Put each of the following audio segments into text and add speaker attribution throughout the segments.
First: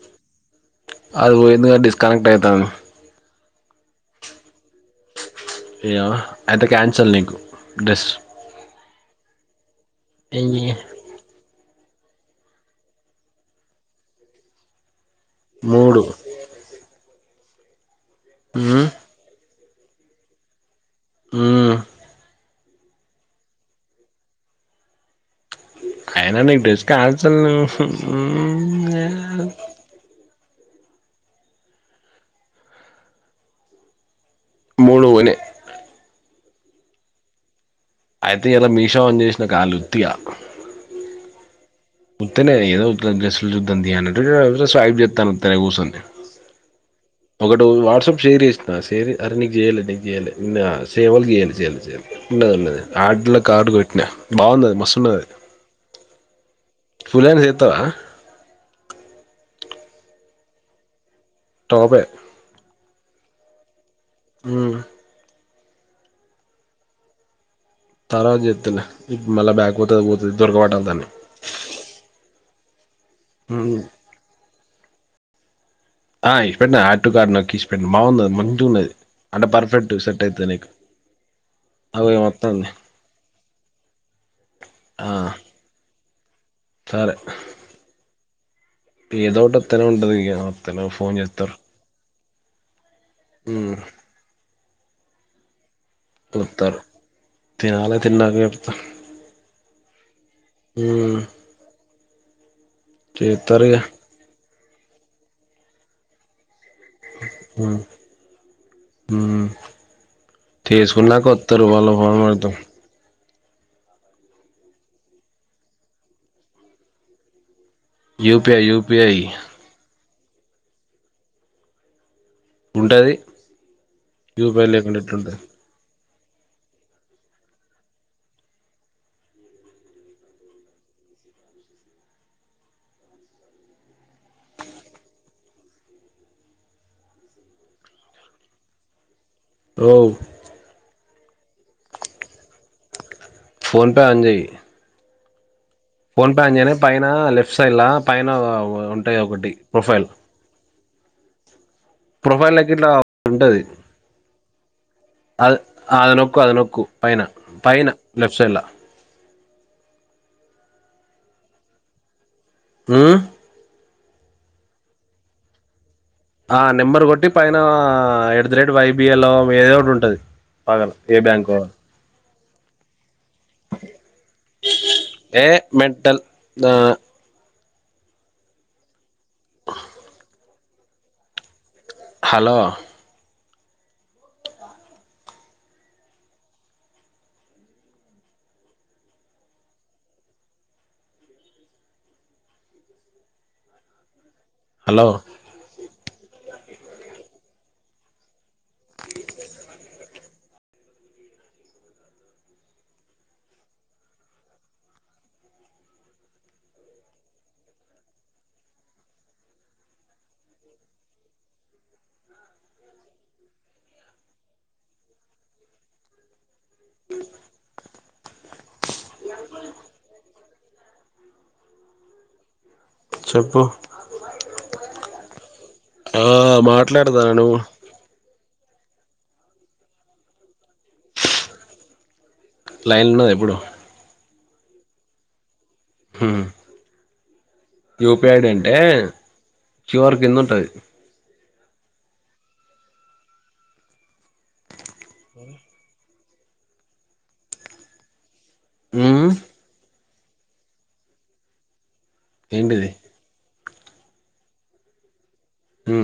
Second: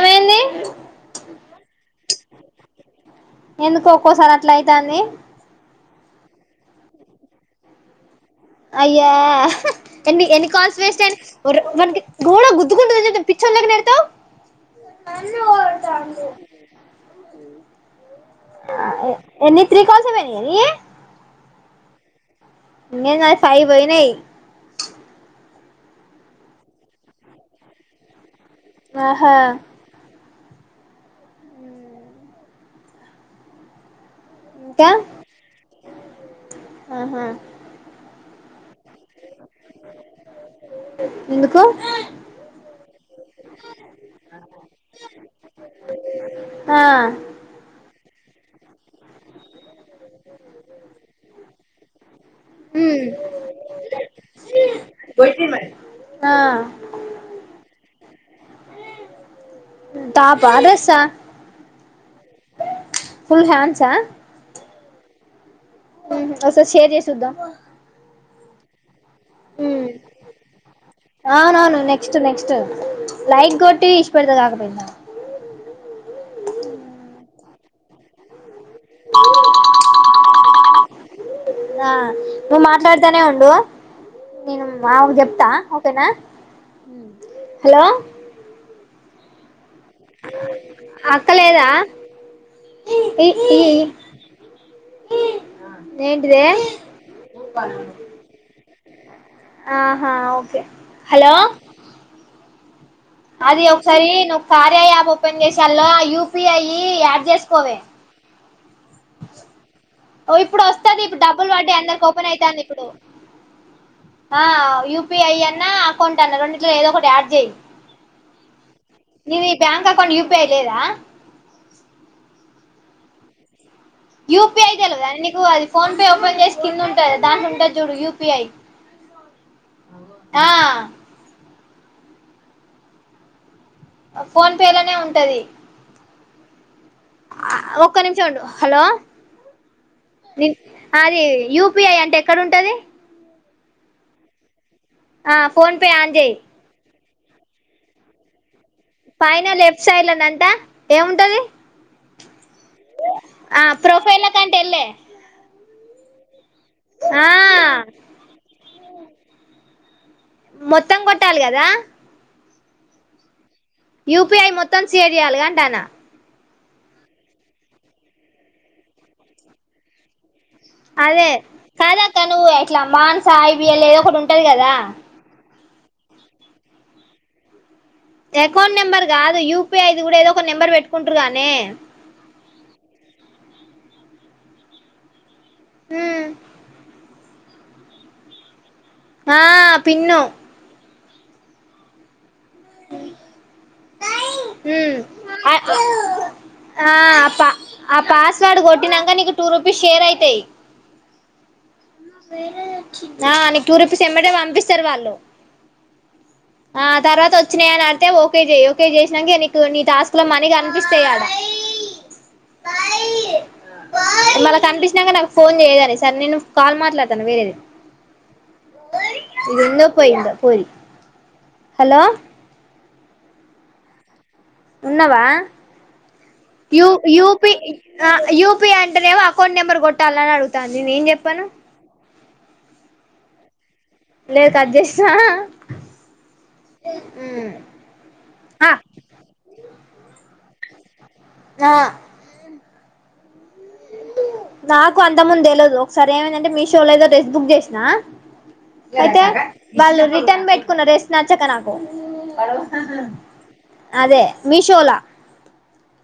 Speaker 1: ఏమైంది
Speaker 2: అది పోయిందుగా డిస్కనెక్ట్ అవుతాను
Speaker 1: ఎందుకు ఒక్కోసారి అట్లా అయితంది
Speaker 2: అయ్యో అయితే క్యాన్సల్ నీకు డ్రెస్
Speaker 1: అయ్యా ఎన్ని ఎన్ని కాల్స్ వేస్ట్యడి మనకి గోడ గుద్దుకుంట పిచ్చందకి నడతావు అ త
Speaker 2: మూడు ఉమ్,
Speaker 1: ఎన్ని త్రికస వెనీ ఏని ఏ
Speaker 2: ఉ
Speaker 1: న నా సాయి వయి నయి
Speaker 2: కాయనా న డ్రెస్ కా అ చ
Speaker 1: ఆహా ఇంకా
Speaker 2: మూడుువునే
Speaker 1: ఆహా
Speaker 2: అయితే ఇలా మీషో ఆన్ చేసిన కాలు ఉత్తిగా
Speaker 1: ఎందుకు
Speaker 2: ఉత్తనే ఏదోలు చ స్యి చెాను కూసంది
Speaker 1: ఆ
Speaker 2: ఒకటి వాట్సాప్ షేర్ చేసినా షేర్ అరే నీకు చెయ్యాలండి చేడి సే వాళ్ళకి చేయడి చేయడి చెయదిన్నదు ఆడల కార్డు కొట్టినా బాగుంది మ
Speaker 1: మ
Speaker 2: ఫుల్ హాండ్స్ ది ఎత్తవ
Speaker 1: టపా డ్రెస్ ఆ
Speaker 2: టాపే
Speaker 1: ఫుల్ హాండ్స్ ఆ
Speaker 2: ఉమ్
Speaker 1: హ్మ్ ఒకసారి షేర్ చెయ్ చూద్దాం
Speaker 2: తర్వాత చేతనే ఇప్పు మళ్ళా బ్యాక్
Speaker 1: ఉమ్
Speaker 2: పోతే పోతాది అది దొరకపట్టాలే దాన్ని
Speaker 1: అవునవును నెక్స్ట్ నెక్స్ట్ లైక్ కొట్టి ఇడసపేడితే కాకపోయిందా
Speaker 2: ఆ ఇడ్సపెట్టిన ఆటిట్యూడ్ కాట్ నొక్కి ఇట్స్ పెట్టిన మామూలుదది ఉన్నది అంటే పర్ఫెక్ట్ సెట్ అయితది నీకు
Speaker 1: ఆ
Speaker 2: అగో ఈమె
Speaker 1: నువ్వు
Speaker 2: వత్తాంది
Speaker 1: మాట్లాడుతానే ఉండు నేను మా
Speaker 2: ఆ
Speaker 1: చెప్తా ఓకేనా హలో
Speaker 2: ఏదోటీ ఆత్తనే ఉండది అత్తన ఫోన్ చేతారు
Speaker 1: పెిట్టి
Speaker 2: వతారు తినాలి తిన్నాక చెప్తా
Speaker 1: ఆహా ఓకే
Speaker 2: మ్మ్
Speaker 1: హలో అది
Speaker 2: చేత్తరు ఇగ
Speaker 1: ఒకసారి నువ్వు కార్య యాప్ ఓపెన్ ఆళ్ల యూపిఐ యాడ్ చేసుకోవే
Speaker 2: మ్మ్ మ్మ్
Speaker 1: ఓ ఇప్పుడు వస్తంది ఇప్పుడు
Speaker 2: చేసుకున్నాక
Speaker 1: డబ్బులు
Speaker 2: వత్తరు
Speaker 1: పడ్డే
Speaker 2: వాళ్ళ
Speaker 1: అందరికి
Speaker 2: ఫోన్
Speaker 1: ఓపెన్
Speaker 2: పడతాం
Speaker 1: అయితంది ఇప్పుడు ఆ యూపిఐ అన్నా అకౌంట్ అన్నా రెంట్లో ఏదో ఒకటి యాడ్ చేయి
Speaker 2: యూపిఐ యూపిఐ
Speaker 1: నిది ఈ బ్యాంక్ అకౌంట్ యయుపిఐ లేదా
Speaker 2: ఉంటది యూపిఐ
Speaker 1: యూపీఐ
Speaker 2: లేకుండా
Speaker 1: తెలవదానే
Speaker 2: ఎట్లుంటది
Speaker 1: నీకు అది ఫోన్ ఓపెన్ చేసి కింద ఉంటుంది దాంట్ ఉంటుంది చూడు యూపిఐ ఆ ఫోన్ పే లనే ఉంటది ఒక్క నిమిషం ఉండు హలో
Speaker 2: రోవు
Speaker 1: అది యూపిఐ అంటే ఎక్కడంటది
Speaker 2: ఫోన్ పే ఆన్ చెయ్
Speaker 1: ఆ ఫోన్ పే
Speaker 2: ఫోన్
Speaker 1: చేయి
Speaker 2: పే ఆన్ చేయగానే పైన లెఫ్ట్ సైడ్ ల పైన ఉంటాయి
Speaker 1: పైన
Speaker 2: ఒకటి
Speaker 1: లెఫ్ట్
Speaker 2: ప్రొఫైల్
Speaker 1: సైడ్ లంట ఏముంటది
Speaker 2: ప్రొఫైల్ గిట్ల ఉంటది
Speaker 1: ఆ ప్రొఫైల్ కంటే వెళ్ళే
Speaker 2: అది అది నొక్కు అది నొక్కు పైన
Speaker 1: ఆ
Speaker 2: పైన లెఫ్ట్ సైడ్లా
Speaker 1: మొత్తం కొట్టాలి గదా
Speaker 2: ఉమ్
Speaker 1: యూపీఐ మొత్తం షేర్ చేయాలి కదా అంటన్నా
Speaker 2: ఆ నెంబర్ కొట్టి పైన ఎడ్ ద రేట్ వైబిఎల్ మీదో ఒకటి ఉంటది పగల ఏ
Speaker 1: అదే
Speaker 2: బ్యాంకో
Speaker 1: కాదక్క నువ్వు అట్లా మానస ఐబీఎల్ ఏదో ఒకటి ఉంటది కదా
Speaker 2: ఏ మెంటల్ ఆ
Speaker 1: అకౌంట్ నెంబర్ కాదు యూపిఐ ఇది కూడా ఏదో ఒక నెంబర్ పెట్టుకుంటుారు కాదనే
Speaker 2: హలో
Speaker 1: హ్మ్ ఆ పిన్ను కాయి
Speaker 2: హలో
Speaker 1: ఉమ్ అ ఆ పా పాస్ ర్డ్ కొట్టినాక నీ టూ రుపీస్ షేర్ అయితాయి ఆ నీకు టు రుపీస్ ఏంబడే పంపిస్తారు వాళ్ళు ఆ తర్వాత వచ్చినాయిని అంటే ఓకే చెయి ఓకే చేసినాక నీకు నీ టాస్క్ లో మనీ అనిపిస్తాయి ఆడ మళ్ళ కనిపించినాక నాకు ఫోన్ చేయదని సార్ నేను కల్ మాట్లాతన వేర ఏది ఇది ఇందో పోయి ఇ పోరి హలో
Speaker 2: చెప్పు
Speaker 1: ఉన్నావా
Speaker 2: ఆ
Speaker 1: యూ
Speaker 2: మాట్లాడతాను నువ్వు
Speaker 1: యూ పి అంటేనేమో అకౌంట్ నెంబర్ కొట్టాలని అడుగుతంది న నేను చెప్పాను
Speaker 2: లైన్లో ఎప్పుడు
Speaker 1: లేదు కట్ చేసిన
Speaker 2: హ
Speaker 1: ఉ
Speaker 2: యూపిఐ ఐడి అంటే క్యూర్ కింద ఉంటది
Speaker 1: ఆ నాకు అంత ముందు తెలియదు ఒకసారి ఏమందంటే మీషోలో ఏదో డ్రెస్ బుక్ చేసిన అయితే
Speaker 2: ఉమ్
Speaker 1: వాళ్ళు రిటర్న్ పెట్టుకున్నారు డ్రెస్ నచ్చక నాకు
Speaker 2: ఏంటిది
Speaker 1: అదే మీషోలా
Speaker 2: హ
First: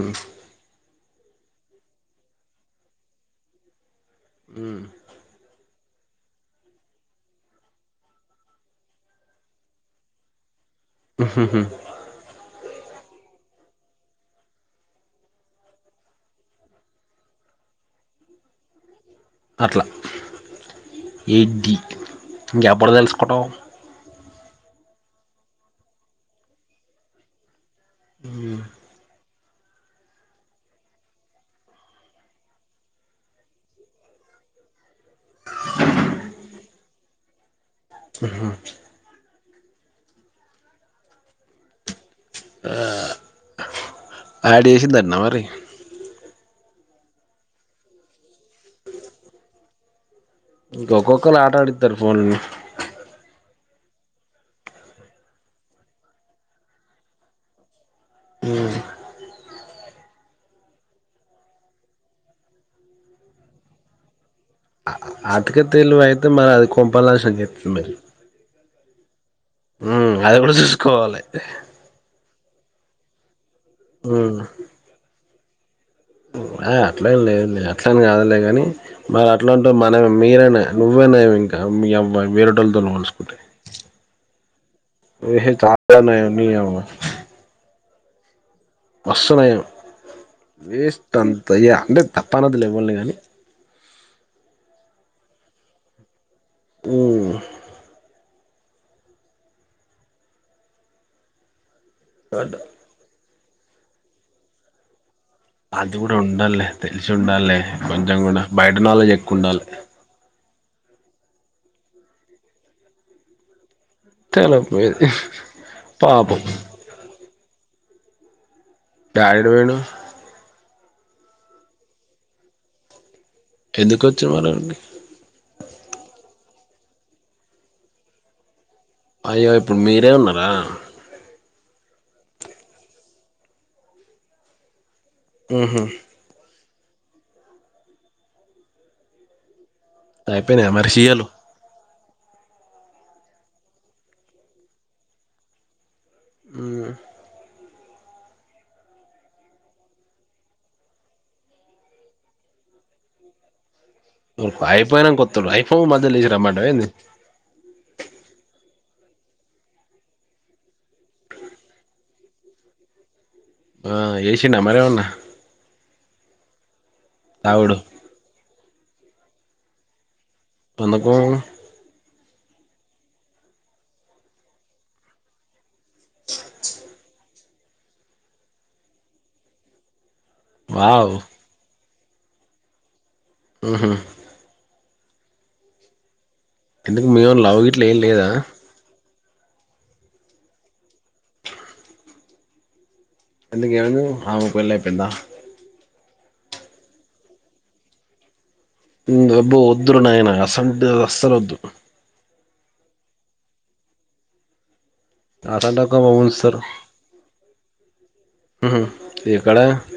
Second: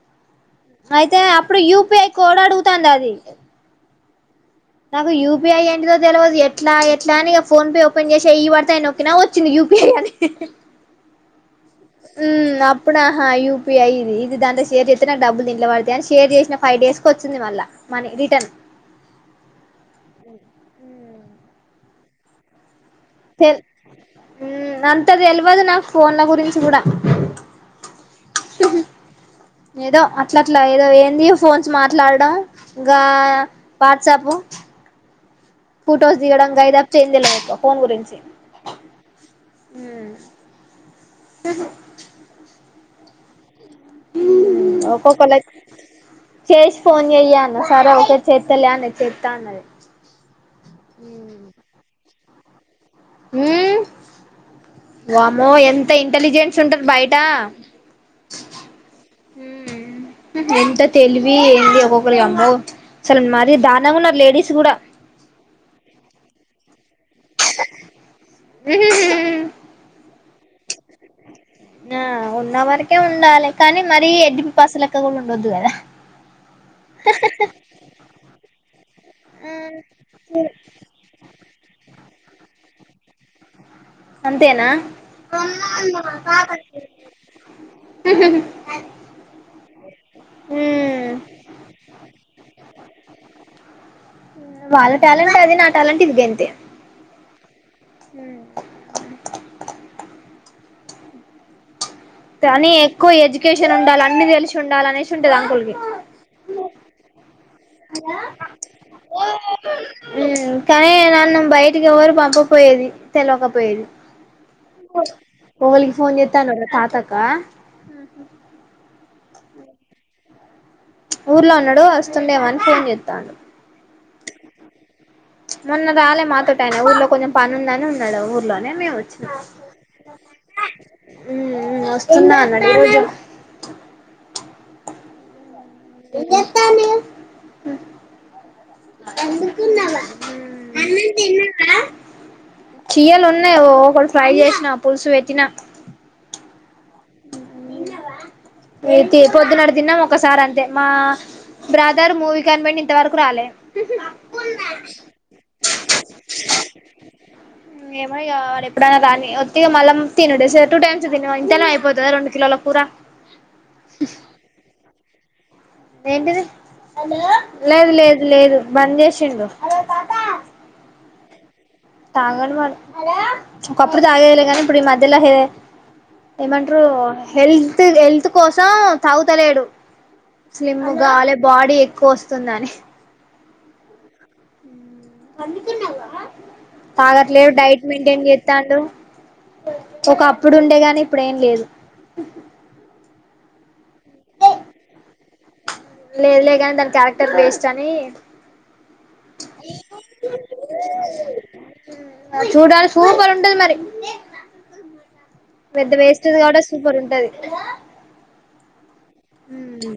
Speaker 1: అయితే అప్పుడు యూపిఐ కోడ్ ఆడుగుతంది అది
Speaker 2: ఉమ్
Speaker 1: నాకు యూపీఏ ఏంటిదొ తెలియదు ఎట్లా ఎట్లా అని ఫోన్ పే ఓపెన్ చేసా ఈ పడతతేయన నోకినా వచ్చింది యూపీఐ అది
Speaker 2: హహుమ్
Speaker 1: అప్పుడు ఆహా యుపీఐ ఇది ఇది దాంలో షేర్ చేస్తే నాకు డబ్బులు దేంట్లో పడతాయి అని షేర్ చేసిన ఫైవ డేస్ వచ్చింది మళ్ళ మనీ రిటర్న్
Speaker 2: అట్లా ఎడ్డీ ఇంకెప్పుడు తెలుసుకోటవు
Speaker 1: తెల్ అంత తెలియదు నాకు ఫోన్ల గురించి కూడా
Speaker 2: అ
Speaker 1: ఏదో అట్ల అట్లా ఏదో ఏంది ఫోన్స్ మాట్లాడడం ఇంకా వాట్సాప్ చేంజలాకు ఫోన్ గురించి హ
Speaker 2: యాడ్ చేసింది అంటా
Speaker 1: ఒక్కొక్కళ
Speaker 2: మరి
Speaker 1: చేసి ఫోన్ చెయ్యను సరే ఒక చెత్తలే అని చెత్తా అన్నది
Speaker 2: ఇంక ఒక్కొక్కళ్రు ఆట ఆడిస్తారు ఫోన్లో
Speaker 1: వామో ఎంత ఇంటలిజెన్స్ ఉంటది బయట
Speaker 2: అ
Speaker 1: ఎంత తెలివి ఏంది ఒక్కొక్కరి అమ్బో అసలు మరి దానంగా ఉన్నారు లేడీస్ కూడా
Speaker 2: అటుక తెలివి అయితే మరి అది కొంపలు నాశనం చేస్తాది అది
Speaker 1: ఉ
Speaker 2: ఉ అది కూడా చూసుకోవాలి
Speaker 1: ఆ ఉన్న వరకే ఉండాలి కానీ మరీ ఎడమి [inaudible] లెక్క కూడా ఉండొద్దు కదా
Speaker 2: అ అట్లే లేదు లేదు అట్లనే కాదులే కానీ మరి అట్లాంటే మన మీరేనా నువ్వేనా ఇంకా మీ అ వేరటోలతోని పోల్స్సుకుంటాయి
Speaker 1: అంతేనా
Speaker 2: చాలా నయం నీ యవ్వ వస్తున్నాయి వేస్ట్ అంతయ అంటే తప్ప అన్నదిలు ఇవ్వి కానీ
Speaker 1: వాళ్ళ ట్యాలెంట్ అది నా ట్యాలెంట్ ఇది గంతే
Speaker 2: ఉమ్
Speaker 1: హ
Speaker 2: అట్ట
Speaker 1: కానీ ఎక్కువ ఎడ్యుకేషన్ ఉండాలి అన్ని తెలిసి ఉండాలినే
Speaker 2: అది గూడా ఉండాల్లే తెల్సి ఉండాల్లే కొంచెం గూడా. బయట నాలెడ్జ్ ఎక్కువ ఉండాలే.
Speaker 1: కానీ నన్ను బయటికి ఎవరు పంపక్పోయేది తెల్వకపోయేది.
Speaker 2: తెలవకపోయేది
Speaker 1: ఎవళికి ఫోన్
Speaker 2: పాపం
Speaker 1: చెత్తానవ్ రా తాతకా.
Speaker 2: డాడి ఎటు పోయిండు.
Speaker 1: ప్చ్ ఊర్లో ఉన్నడూ వస్తుండేమొ అని ఫోన్ చేత్తాండు.
Speaker 2: ఎందుక్ వచ్చి [unintelligible] అండి
Speaker 1: ప్చ్ మొన్న రాలే మాతోటాయన ఊర్లో కొంచెం పని ఉందని ఉన్నడు ఊర్లో.
Speaker 2: అయ్యో ఇప్పుడు మీరే ఉన్నరా.
Speaker 1: ఊ వస్తున్నా అన్నడు ఈ రోజు.
Speaker 2: ఊహు
Speaker 1: చాల ఎ
Speaker 2: అయిపొయినా మరి షీాయలు
Speaker 1: ఛీయలు ఉన్నయ్ ఓకొన్ని ఫ్రై చేశినా, పుల్సు పెట్టినా.
Speaker 2: ఊ
Speaker 1: ఐతే పొద్దున్నడు తిన్నం ఒక్కసారి అంతే మా బ్రదర్ మూవీ కని పోయిండు ఇంత వరకు రాలే.
Speaker 2: అయిపోయినంక వొత్తడు. అయిఫో మధ్యల్లేచి రమ్మంటవ ఏంది.
Speaker 1: ఒత్తి ఇగా మళ్లం తినుడే సే టూ టైమ్స్ తిను ఇంతల్నే అయిపోతదా రెండు కిలోల కూరా.
Speaker 2: ఆ ఏశిండా మరి ఏమన్నా.
Speaker 1: ఏంటిది
Speaker 2: తాగుడు
Speaker 1: లేదు లేదు లేదు బంజేశిండు.
Speaker 2: [unintelligible]
Speaker 1: తాగడు మరి. ఒకప్పుడు తాగేదిలే గానీ ఇప్పుడు ఈ మధ్యలో హే ఏమంట్రూ హెల్త్ హెల్త్ కోసం తాగుత లేడు. స్లిమ్
Speaker 2: వావ్
Speaker 1: గావాలే బాడీ ఎక్కువ వస్తుందని.
Speaker 2: ఊహు ఎందుకు మీవోని
Speaker 1: తాగట్లేడు
Speaker 2: లవ్ గిట్ల
Speaker 1: డైట్
Speaker 2: ఏం
Speaker 1: మెయింటైన్
Speaker 2: లేదా
Speaker 1: చేత్తాండు. ఒకప్పుడుండేగాని ఇప్పుడేం లేదు.
Speaker 2: ఎందుక్ ఏమైందీ ఆమెకు పెళ్ళై పోయిందా.
Speaker 1: లేదు లే గాని దాని క్యారెక్టర్ వేస్ట్ అనీ.
Speaker 2: అబ్బో వద్దురో నాయనా అస్సంటిది అస్సల్ వద్దు.
Speaker 1: చూడాలి సూపర్ ఉంటది మరి. పెద్ద
Speaker 2: అసంటోకామె
Speaker 1: వేస్టి ది
Speaker 2: ఉంచుతరు
Speaker 1: కాబట్టే సూపర్ ఉంటది.
Speaker 2: ఉహు ఇక్కడ
Speaker 1: ఊ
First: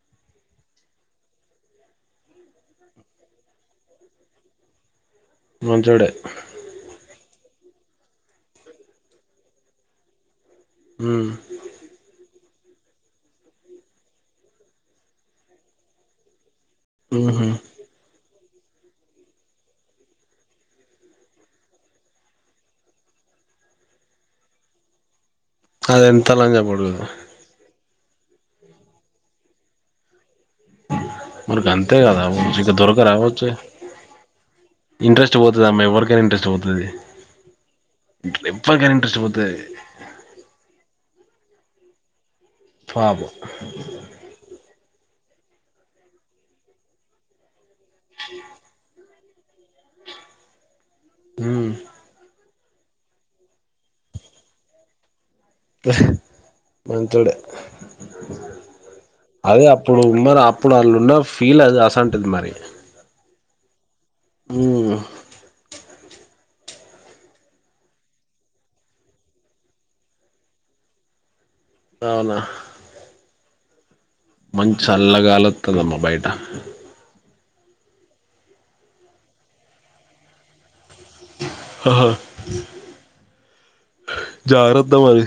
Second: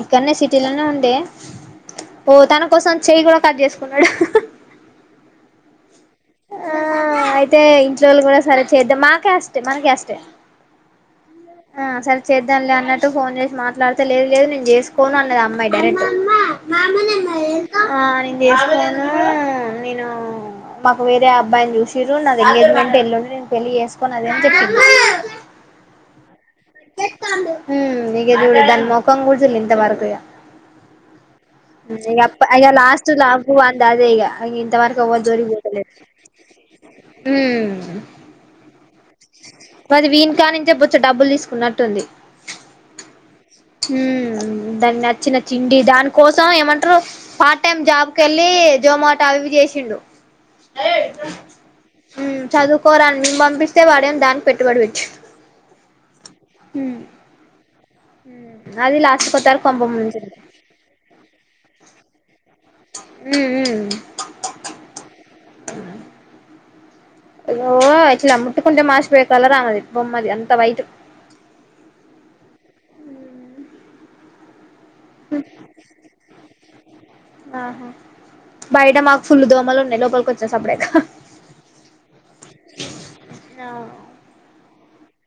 Speaker 1: ఇక్కడనే సిటీలోనే ఉండే. ఓ తన కోసం చెయ్యి కూడా కట్ చేసుకున్నడు.
Speaker 2: మంచోడే.
Speaker 1: తే ఇంట్లోళ్ళు గూడా సరే చేద్దాం మా క్యాస్టే మన క్యాస్టే.
Speaker 2: ఊహ్
Speaker 1: ఆ సరే చేద్దాంలే అన్నట్టు ఫోన్ చేసి మాట్లాడితే, లేదు లేదు నేన్ చేసుకోను అన్నది ఆ అమ్మాయి డైరెక్ట్.
Speaker 2: ఉహు
Speaker 1: ఆ నేను చేసుకోనూ నేనూ. మాకు వేరే అబ్బాయిని చూసిర్రు నాది ఎంగేజ్మెంట్ ఎల్లుండి నేను పెళ్ళి చేసుకోను అదని చెప్పింది.
Speaker 2: కాదు ఎంత! ! ! ! ! ! ! ! ! ! అది.
Speaker 1: హ్ము ఇగ చూడు దాని మొఖం కూడా చూడలే ఇంత వరకు ఇగ.
Speaker 2: మరి గంతె
Speaker 1: ఇగ
Speaker 2: గదా
Speaker 1: అప్ప
Speaker 2: [unintelligible]
Speaker 1: ఇగ
Speaker 2: ఇక దొరక
Speaker 1: లాస్ట్
Speaker 2: రావొచ్చే.
Speaker 1: లావు అంది అదే ఇగ ఇంతవరకు ఎవ్వరి
Speaker 2: ఇంట్రెస్ట్ పోతది అమ్మే ఎవరికైనా. ఇంట్రెస్ట్ పోతది. ఎవ్వరికైనా
Speaker 1: హ్మూ
Speaker 2: ఇంట్రెస్ట్ పోతది
Speaker 1: అది వీన్నీ కాడి నుంచే బొచ్చెడ్ డబ్బులు తీసుకున్నట్టుంది.
Speaker 2: పాబు
Speaker 1: దానికి నచ్చిన చిండి దాని కోసం ఏమంటారు పార్ట్ టైమ్ జాబ్ కెళ్ళి జోమోట్ టావి చేసిండు
Speaker 2: ఉ
Speaker 1: చదువుకోరా అని మేమ్ పంపిస్తే వాడేమ్ దానికి పెట్టుబడి పెట్టిండు.
Speaker 2: మంచోడే
Speaker 1: అది లాస్ట్ కొత్తరకు
Speaker 2: అదే
Speaker 1: కొంప
Speaker 2: అప్పుడు
Speaker 1: ముంచింది
Speaker 2: వున్నారు అప్పుడు ఆలున్న ఫీల్ అది అసంటిది మరి.
Speaker 1: ఉ ఉ
Speaker 2: ఉ
Speaker 1: ఇగో ఇట్లా ముట్టుకుంటే మాసిపోయే కలర్ ఆమెది బొమ్మది అంత వైటు.
Speaker 2: అవునా మంచ్ చల్లగాలోత్తదమ్మ బయటా
Speaker 1: ఆహా బయట మాక్ ఫుల్లు దోమలు ఉన్నాయి లోపలికి వచ్చేసా అప్పుడే.
Speaker 2: హా జాగ్రత్త మరి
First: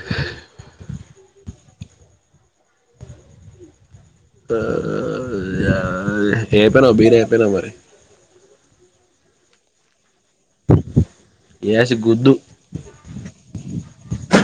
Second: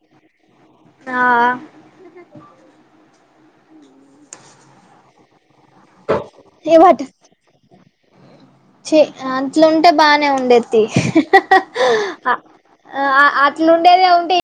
Speaker 1: ఆ
Speaker 2: ఆ యా ఏపీనావ్ బీర్ ఏపీనవ్ మరి
Speaker 1: చె అట్లంటే బాన్ ఉండేది తి
Speaker 2: యాసి
Speaker 1: అ
Speaker 2: గుద్దు
Speaker 1: అ అట్లుండేదే ఉంటే